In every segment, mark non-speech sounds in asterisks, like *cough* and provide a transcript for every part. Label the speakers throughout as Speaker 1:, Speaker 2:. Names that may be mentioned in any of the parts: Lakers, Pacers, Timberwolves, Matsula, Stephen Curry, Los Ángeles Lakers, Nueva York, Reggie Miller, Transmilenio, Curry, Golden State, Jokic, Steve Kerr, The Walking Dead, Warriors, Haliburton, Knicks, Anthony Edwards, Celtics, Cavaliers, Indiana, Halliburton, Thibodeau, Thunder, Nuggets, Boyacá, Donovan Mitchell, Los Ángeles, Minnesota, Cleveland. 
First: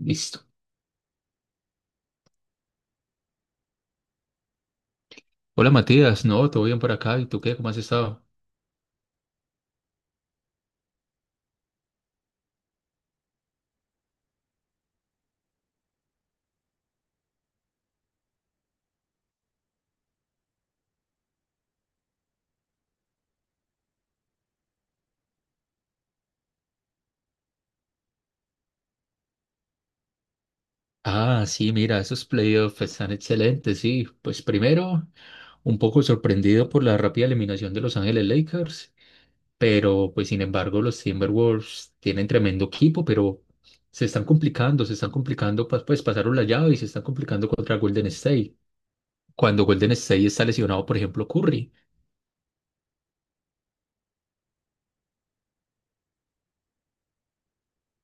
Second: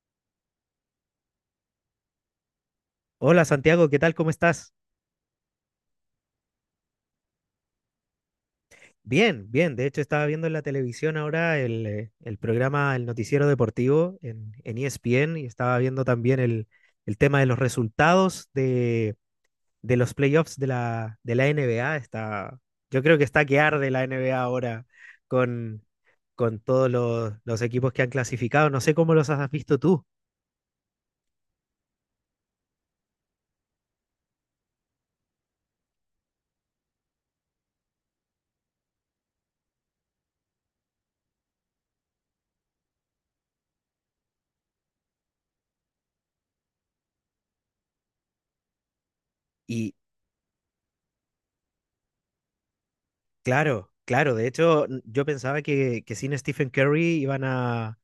Speaker 1: Listo.
Speaker 2: Hola Santiago, ¿qué tal? ¿Cómo estás?
Speaker 1: Hola Matías, no, todo bien por acá. ¿Y tú qué? ¿Cómo has estado?
Speaker 2: Bien, bien. De hecho, estaba viendo en la televisión ahora el programa, el noticiero deportivo en ESPN y estaba viendo también el tema de los resultados de los playoffs de la NBA. Yo creo que está que arde la NBA ahora con, con todos los equipos que han clasificado. No sé cómo los has visto tú.
Speaker 1: Ah, sí, mira, esos playoffs están excelentes, sí. Pues primero, un poco sorprendido por la rápida eliminación de Los Ángeles Lakers, pero pues sin embargo los Timberwolves tienen tremendo equipo, pero se están complicando, pues pasaron la llave y se están complicando contra Golden State. Cuando Golden
Speaker 2: Y
Speaker 1: State está lesionado, por ejemplo, Curry.
Speaker 2: claro, claro. De hecho, yo pensaba que sin Stephen Curry iban a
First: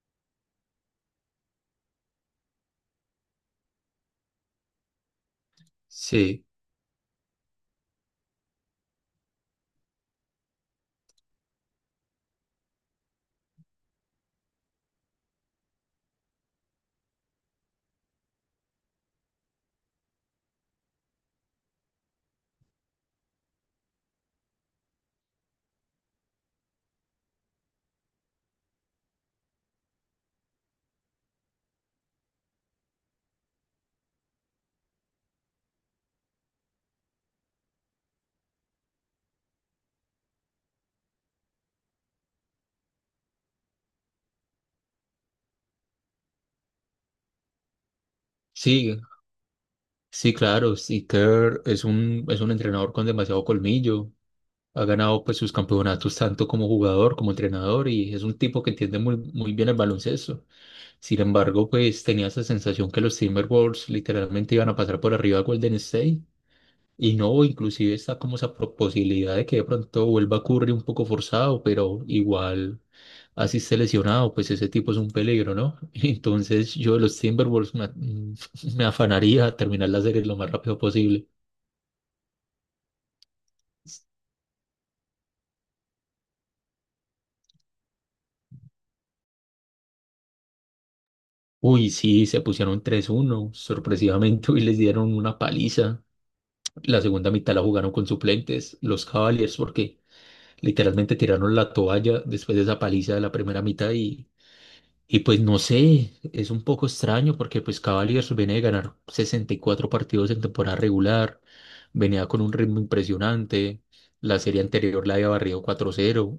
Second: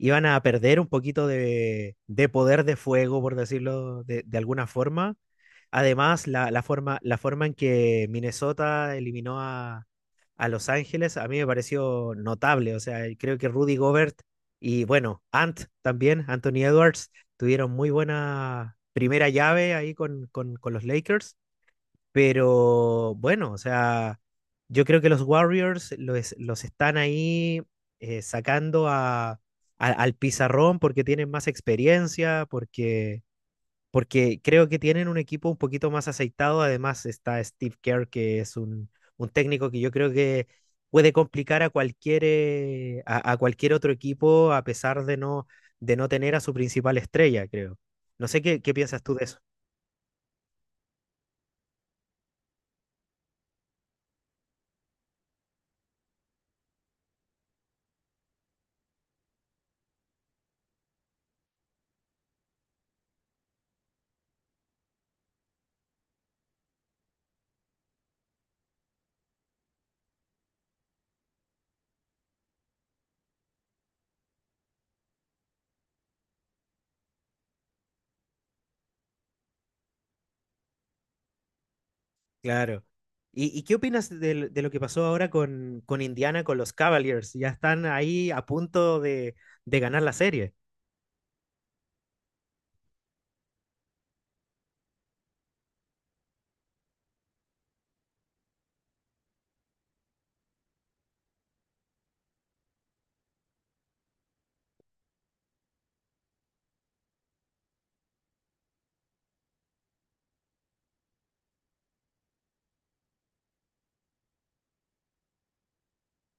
Speaker 2: iban a perder un poquito de poder de fuego, por decirlo de alguna forma. Además,
Speaker 1: Sí,
Speaker 2: la forma en que Minnesota eliminó a Los Ángeles a mí me pareció notable. O sea, y creo que Rudy Gobert y bueno, Ant también, Anthony Edwards, tuvieron muy buena primera llave ahí con los Lakers. Pero bueno, o sea, yo creo que los Warriors los están ahí sacando al pizarrón porque tienen más experiencia, porque creo que tienen un equipo un poquito más aceitado. Además está Steve Kerr, que es un técnico que yo creo que puede complicar a cualquier otro equipo a pesar de no tener a su principal estrella, creo. No sé qué
Speaker 1: sí,
Speaker 2: piensas tú de eso.
Speaker 1: sí, claro, sí, Kerr es un entrenador con demasiado colmillo. Ha ganado pues sus campeonatos tanto como jugador como entrenador y es un tipo que entiende muy, muy bien el baloncesto. Sin embargo, pues tenía esa sensación que los Timberwolves literalmente iban a pasar por arriba a Golden State y no, inclusive está como esa posibilidad de que de pronto vuelva a Curry un poco forzado, pero igual así esté lesionado, pues ese tipo es un peligro, ¿no? *laughs* Entonces yo de los Timberwolves *laughs* me afanaría a terminar la serie lo más rápido posible.
Speaker 2: Claro. ¿Y qué opinas de lo que pasó ahora con Indiana, con los Cavaliers? Ya están ahí a punto de ganar la serie.
Speaker 1: Uy, sí, se pusieron 3-1 sorpresivamente, *laughs* y les dieron una paliza. La segunda mitad la jugaron con suplentes, los Cavaliers, porque literalmente tiraron la toalla después de esa paliza de la primera mitad y pues no sé, es un poco extraño porque pues Cavaliers viene de ganar 64 partidos en temporada regular, venía con un ritmo impresionante, la serie anterior la había barrido 4-0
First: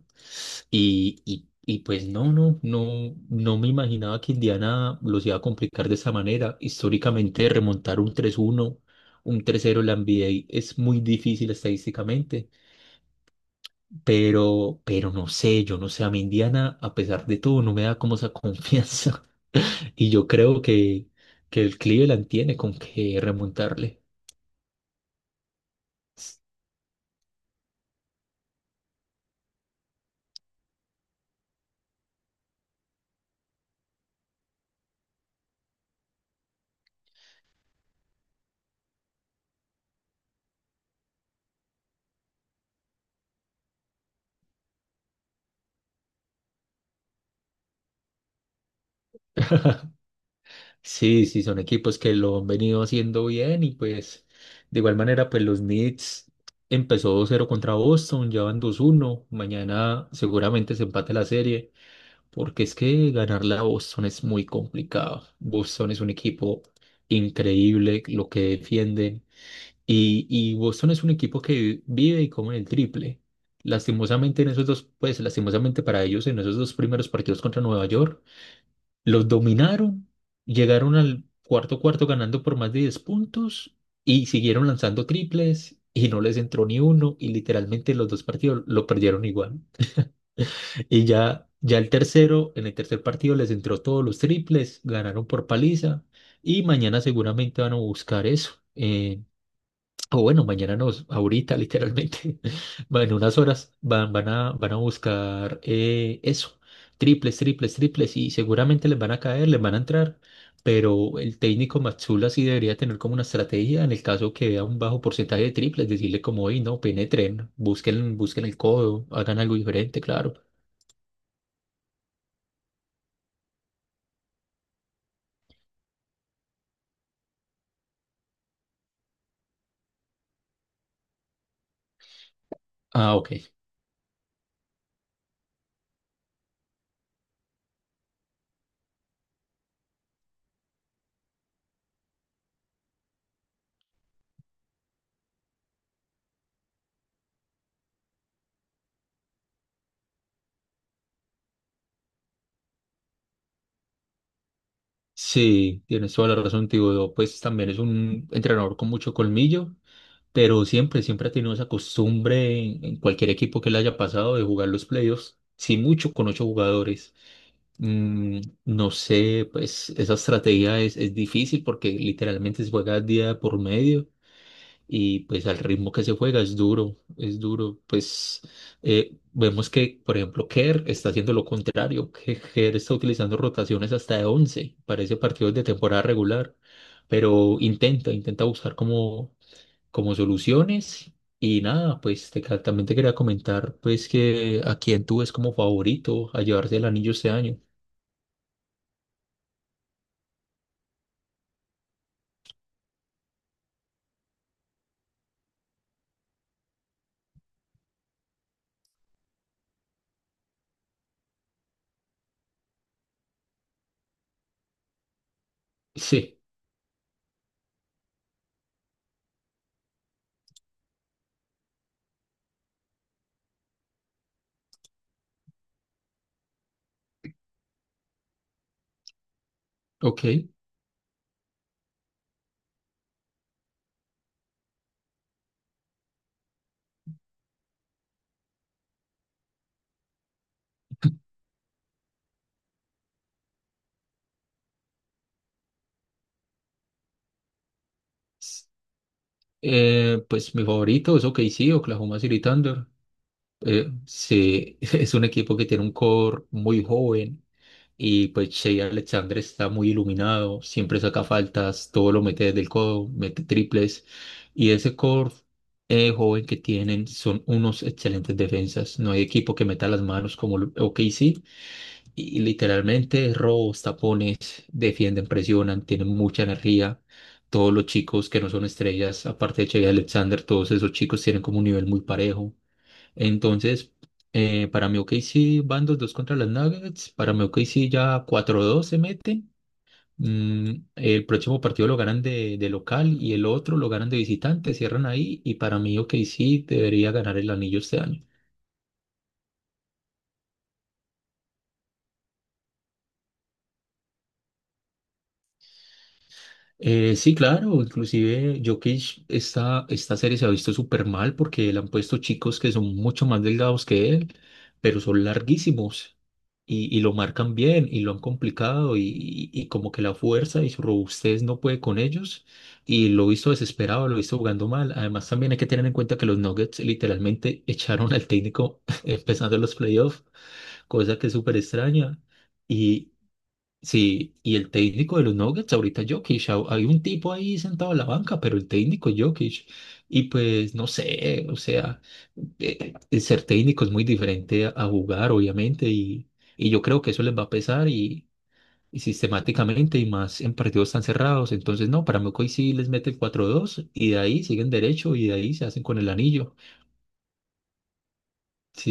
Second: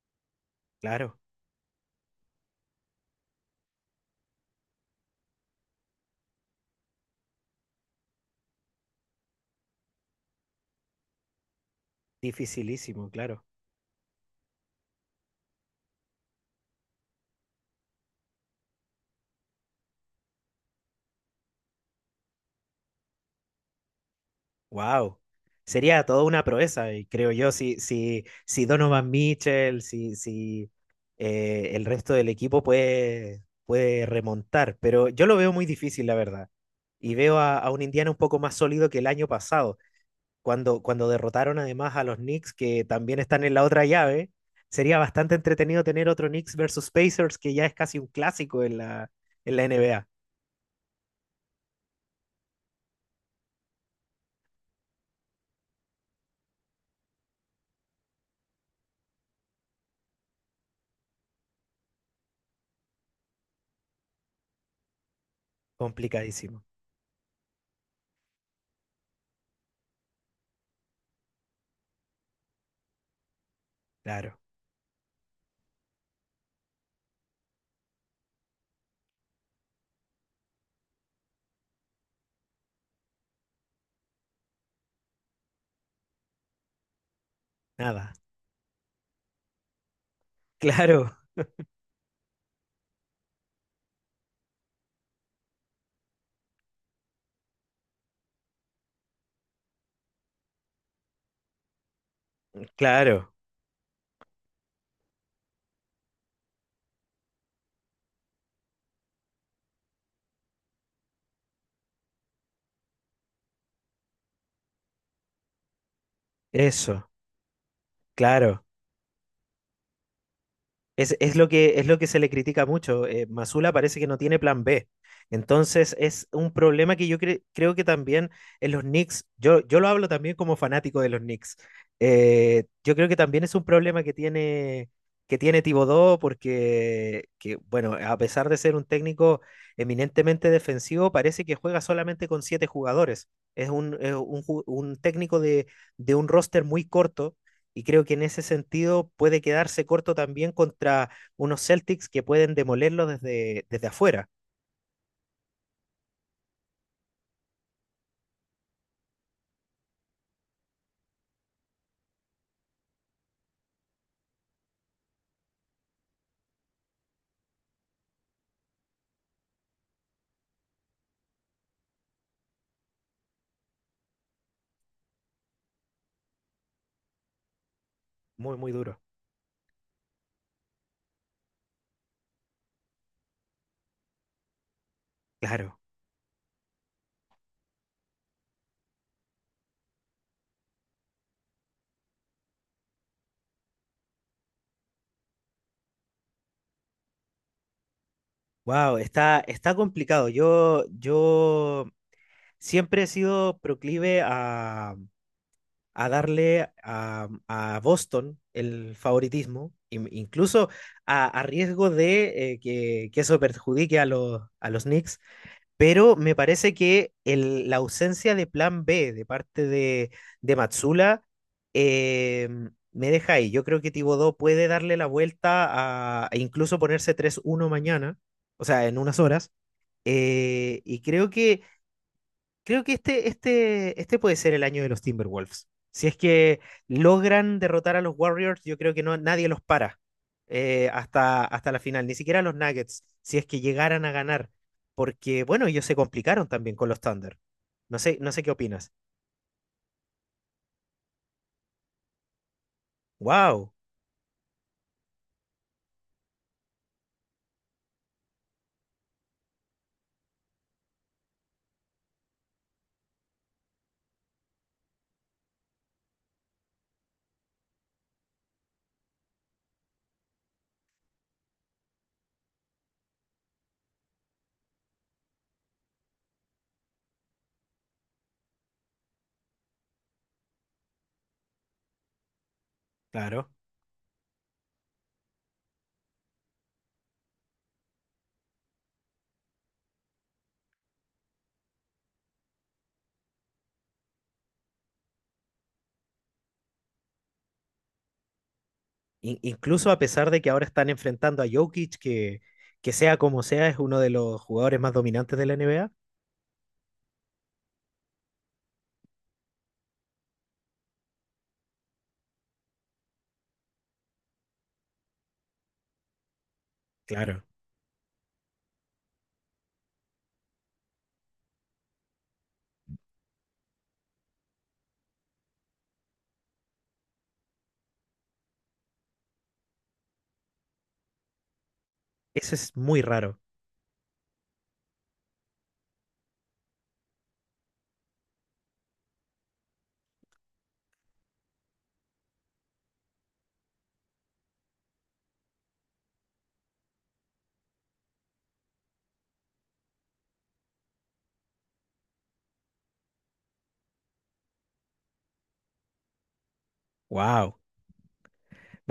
Speaker 2: Claro,
Speaker 1: y pues no me imaginaba que Indiana los iba a complicar de esa manera. Históricamente, remontar un 3-0 en la NBA es muy difícil estadísticamente,
Speaker 2: dificilísimo, claro.
Speaker 1: pero no sé, yo no sé, a mí Indiana, a pesar de todo, no me da como esa confianza. *laughs* Y yo creo que el Cleveland tiene con qué remontarle.
Speaker 2: Wow. Sería toda una proeza, y creo yo, si Donovan Mitchell, si, si el resto del equipo puede remontar. Pero yo lo veo muy difícil, la verdad. Y veo a un Indiana un poco más sólido que el año pasado, cuando derrotaron además a los Knicks, que también están en la otra llave. Sería bastante entretenido tener otro Knicks versus Pacers, que ya es casi un clásico en la NBA.
Speaker 1: Sí, sí, son equipos que lo han venido haciendo bien y pues de igual manera pues los Knicks empezó 2-0 contra Boston, ya van 2-1. Mañana seguramente se empate la serie porque es que ganarle a Boston es muy complicado. Boston es un
Speaker 2: Complicadísimo.
Speaker 1: equipo increíble lo que defienden y Boston es un equipo que vive y come el triple.
Speaker 2: Claro,
Speaker 1: Lastimosamente en esos dos, pues lastimosamente para ellos en esos dos primeros partidos contra Nueva York. Los dominaron, llegaron al cuarto cuarto ganando por más de 10 puntos y siguieron lanzando triples y no les entró ni uno y literalmente los
Speaker 2: nada. *laughs*
Speaker 1: dos partidos lo perdieron igual. Y
Speaker 2: Claro,
Speaker 1: ya, ya el tercero, en el tercer partido les entró todos los triples, ganaron por paliza y mañana seguramente van a buscar eso. O bueno, mañana ahorita literalmente, *laughs* en
Speaker 2: claro.
Speaker 1: unas horas van a buscar, eso, triples, triples, triples, y seguramente les van a caer, les van a entrar, pero el técnico Matsula sí debería tener como una estrategia en el caso que vea un bajo porcentaje de triples, decirle como, oye, no,
Speaker 2: Eso,
Speaker 1: penetren, busquen, busquen el
Speaker 2: claro.
Speaker 1: codo, hagan algo diferente, claro.
Speaker 2: Es lo que se le critica mucho. Masula parece que no tiene plan B. Entonces es un problema que yo creo que también en los Knicks, yo lo hablo también como fanático de los Knicks. Yo creo
Speaker 1: Ah,
Speaker 2: que
Speaker 1: ok.
Speaker 2: también es un problema que tiene Thibodeau porque, bueno, a pesar de ser un técnico eminentemente defensivo, parece que juega solamente con siete jugadores. Es un técnico de un roster muy corto y creo que en ese sentido puede quedarse corto también contra unos Celtics que pueden demolerlo desde afuera.
Speaker 1: Sí, tienes toda la razón, tío. Pues también es un entrenador con mucho colmillo pero siempre, siempre ha tenido esa costumbre en, cualquier equipo que le haya pasado de jugar los playoffs, sí mucho con ocho jugadores. No sé, pues esa estrategia es difícil porque literalmente se juega día por medio y pues al ritmo que se juega es duro, es duro. Pues
Speaker 2: Muy, muy duro.
Speaker 1: vemos que, por ejemplo, Kerr está haciendo lo contrario, que Kerr está utilizando rotaciones hasta de 11 parece partidos de
Speaker 2: Claro.
Speaker 1: temporada regular pero intenta, intenta buscar como soluciones. Y nada, pues también te quería comentar pues que a quién tú ves como favorito a llevarse el anillo este año. *laughs*
Speaker 2: Wow, está complicado. Yo siempre he sido proclive a darle a Boston el favoritismo, incluso a riesgo de que eso perjudique a los Knicks. Pero me
Speaker 1: Sí,
Speaker 2: parece que la ausencia de plan B de parte de Matsula eh, me deja ahí. Yo creo que Tibodó puede darle la vuelta a, e incluso ponerse 3-1 mañana, o sea, en unas horas.
Speaker 1: ok.
Speaker 2: Eh, y creo que Creo que este puede ser el año de los Timberwolves. Si es que logran derrotar a los Warriors, yo creo que no, nadie los para, hasta la final, ni siquiera los Nuggets, si es que llegaran a ganar, porque bueno, ellos se complicaron también con los Thunder. No sé qué
Speaker 1: S-
Speaker 2: opinas.
Speaker 1: pues mi favorito es OKC, Oklahoma City Thunder.
Speaker 2: ¡Wow!
Speaker 1: Sí, *laughs* es un equipo que tiene un core muy joven. Y pues Shea Alexander está muy iluminado, siempre saca faltas, todo lo mete desde el codo, mete triples. Y ese core, joven, que tienen son unos excelentes defensas. No hay equipo que meta las manos como el OKC. Y literalmente robos, tapones, defienden, presionan, tienen mucha energía. Todos los chicos que no son estrellas, aparte de Shea Alexander, todos esos chicos tienen como un nivel muy parejo.
Speaker 2: Claro.
Speaker 1: Entonces, para mi OKC van 2-2 contra las Nuggets. Para mi OKC ya 4-2 se mete. El próximo partido lo ganan de local y el otro lo ganan de visitante, cierran ahí. Y para mí OKC debería ganar el anillo este año.
Speaker 2: Incluso a pesar de que ahora están enfrentando a Jokic, que sea como sea, es uno de los jugadores más dominantes de la NBA.
Speaker 1: Sí, claro, inclusive Jokic, esta serie se ha visto súper mal porque le han puesto chicos que son mucho más delgados que él, pero son larguísimos y lo
Speaker 2: Claro.
Speaker 1: marcan bien y lo han complicado y como que la fuerza y su robustez no puede con ellos y lo he visto desesperado, lo he visto jugando mal. Además también hay que tener en cuenta que los Nuggets literalmente *laughs* echaron al técnico *laughs* empezando los playoffs, cosa que es súper extraña.
Speaker 2: Eso es muy raro.
Speaker 1: Sí, y el técnico de los Nuggets ahorita Jokic, hay un tipo ahí sentado en la banca, pero el técnico es Jokic. Y pues no sé, o sea, ser técnico es muy diferente a, jugar, obviamente, y yo creo que eso les va a pesar y sistemáticamente y más en partidos tan cerrados. Entonces, no, para mí hoy sí les mete el 4-2 y de ahí siguen derecho y de ahí se hacen con el anillo.
Speaker 2: ¡Wow!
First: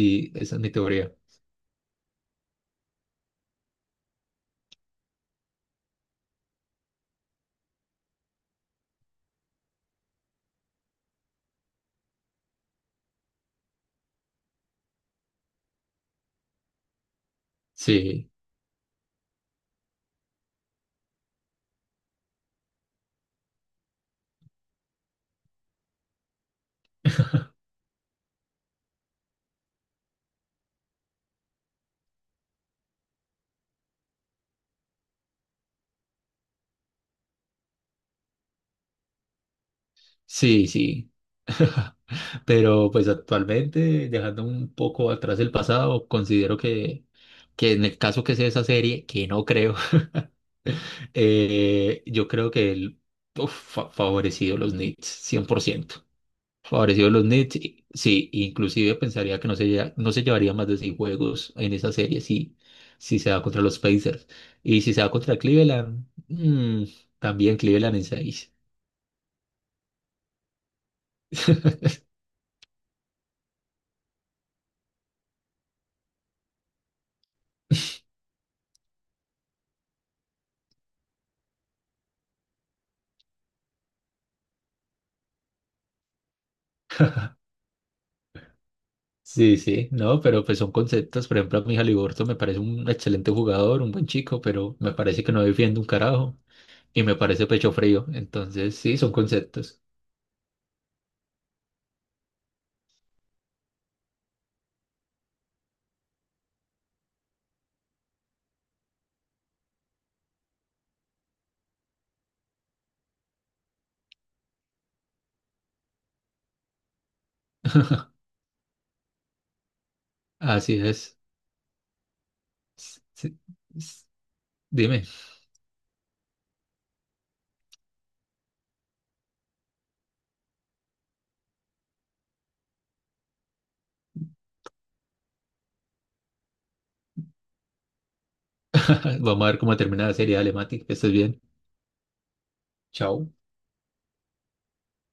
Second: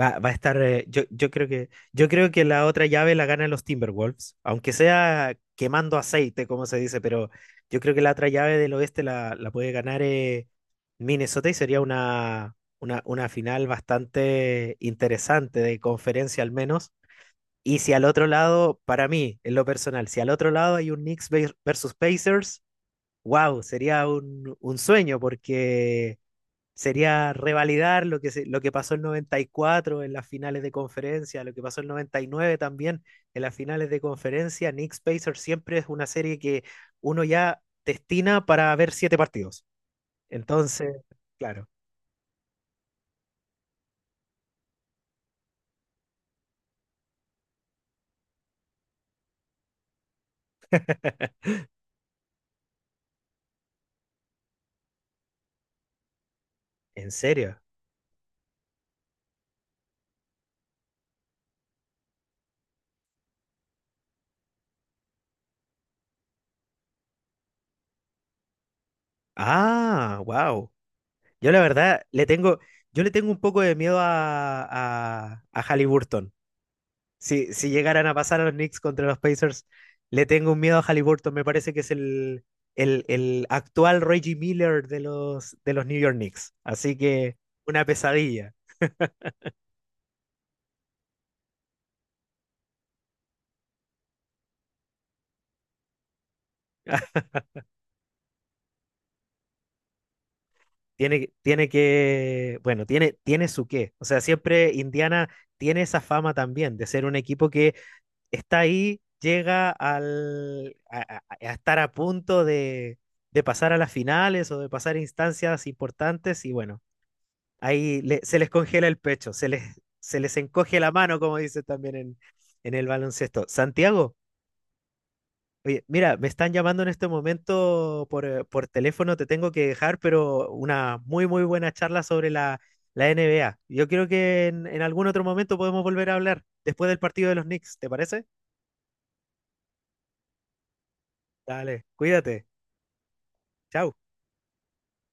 Speaker 2: Va a
Speaker 1: esa
Speaker 2: estar.
Speaker 1: es mi
Speaker 2: Yo,
Speaker 1: teoría.
Speaker 2: yo creo que, yo creo que la otra llave la ganan los Timberwolves, aunque sea quemando aceite, como se dice, pero yo creo que la otra llave del oeste la puede ganar Minnesota, y sería una final bastante interesante de conferencia al menos. Y si al otro
Speaker 1: Sí,
Speaker 2: lado, para mí, en lo personal, si al otro lado hay un Knicks versus Pacers, wow, sería un sueño, porque sería
Speaker 1: *laughs*
Speaker 2: revalidar lo que pasó el 94 en las finales de conferencia, lo que pasó el 99 también en las finales de conferencia. Knicks Pacers siempre es una serie que uno ya destina para ver siete partidos.
Speaker 1: sí,
Speaker 2: Entonces,
Speaker 1: sí.
Speaker 2: claro.
Speaker 1: Pero pues actualmente, dejando un poco atrás el pasado, considero que en el caso que sea esa serie, que no creo, *laughs*
Speaker 2: *laughs*
Speaker 1: yo creo que el, favorecido los Knicks, 100%.
Speaker 2: ¿En
Speaker 1: Favorecido los Knicks,
Speaker 2: serio?
Speaker 1: sí, inclusive pensaría que no se llevaría más de seis juegos en esa serie si, se da contra los Pacers. Y si se da contra Cleveland, también Cleveland en seis.
Speaker 2: Ah, wow. Yo la
Speaker 1: *laughs*
Speaker 2: verdad le tengo, yo le tengo un poco de miedo a Halliburton. Si llegaran a pasar a los Knicks contra los Pacers, le tengo un miedo a Halliburton. Me parece que es el actual Reggie Miller de los New York Knicks. Así que una pesadilla.
Speaker 1: Sí, sí, no, pero pues son conceptos. Por ejemplo, a mi Haliburton me parece un excelente jugador, un buen chico, pero me parece que no defiende un carajo y me
Speaker 2: *laughs*
Speaker 1: parece pecho frío. Entonces, sí, son conceptos.
Speaker 2: Tiene que, bueno, tiene su qué. O sea, siempre Indiana tiene esa fama también de ser un equipo que está ahí, llega al, a estar a punto de pasar a las finales o de pasar a instancias importantes y, bueno, ahí se les congela el pecho, se les
Speaker 1: Así
Speaker 2: encoge la
Speaker 1: es.
Speaker 2: mano, como dice también en el
Speaker 1: S- s-
Speaker 2: baloncesto.
Speaker 1: s-
Speaker 2: Santiago,
Speaker 1: Dime,
Speaker 2: oye, mira, me están llamando en este momento por teléfono, te tengo que dejar, pero una muy, muy buena charla sobre la NBA. Yo creo que en algún otro momento podemos volver a hablar después del partido de los Knicks, ¿te parece?
Speaker 1: *laughs* vamos a ver cómo termina la serie. Dale, Mati, que estés bien.
Speaker 2: Dale, cuídate.
Speaker 1: Chao.
Speaker 2: Chao.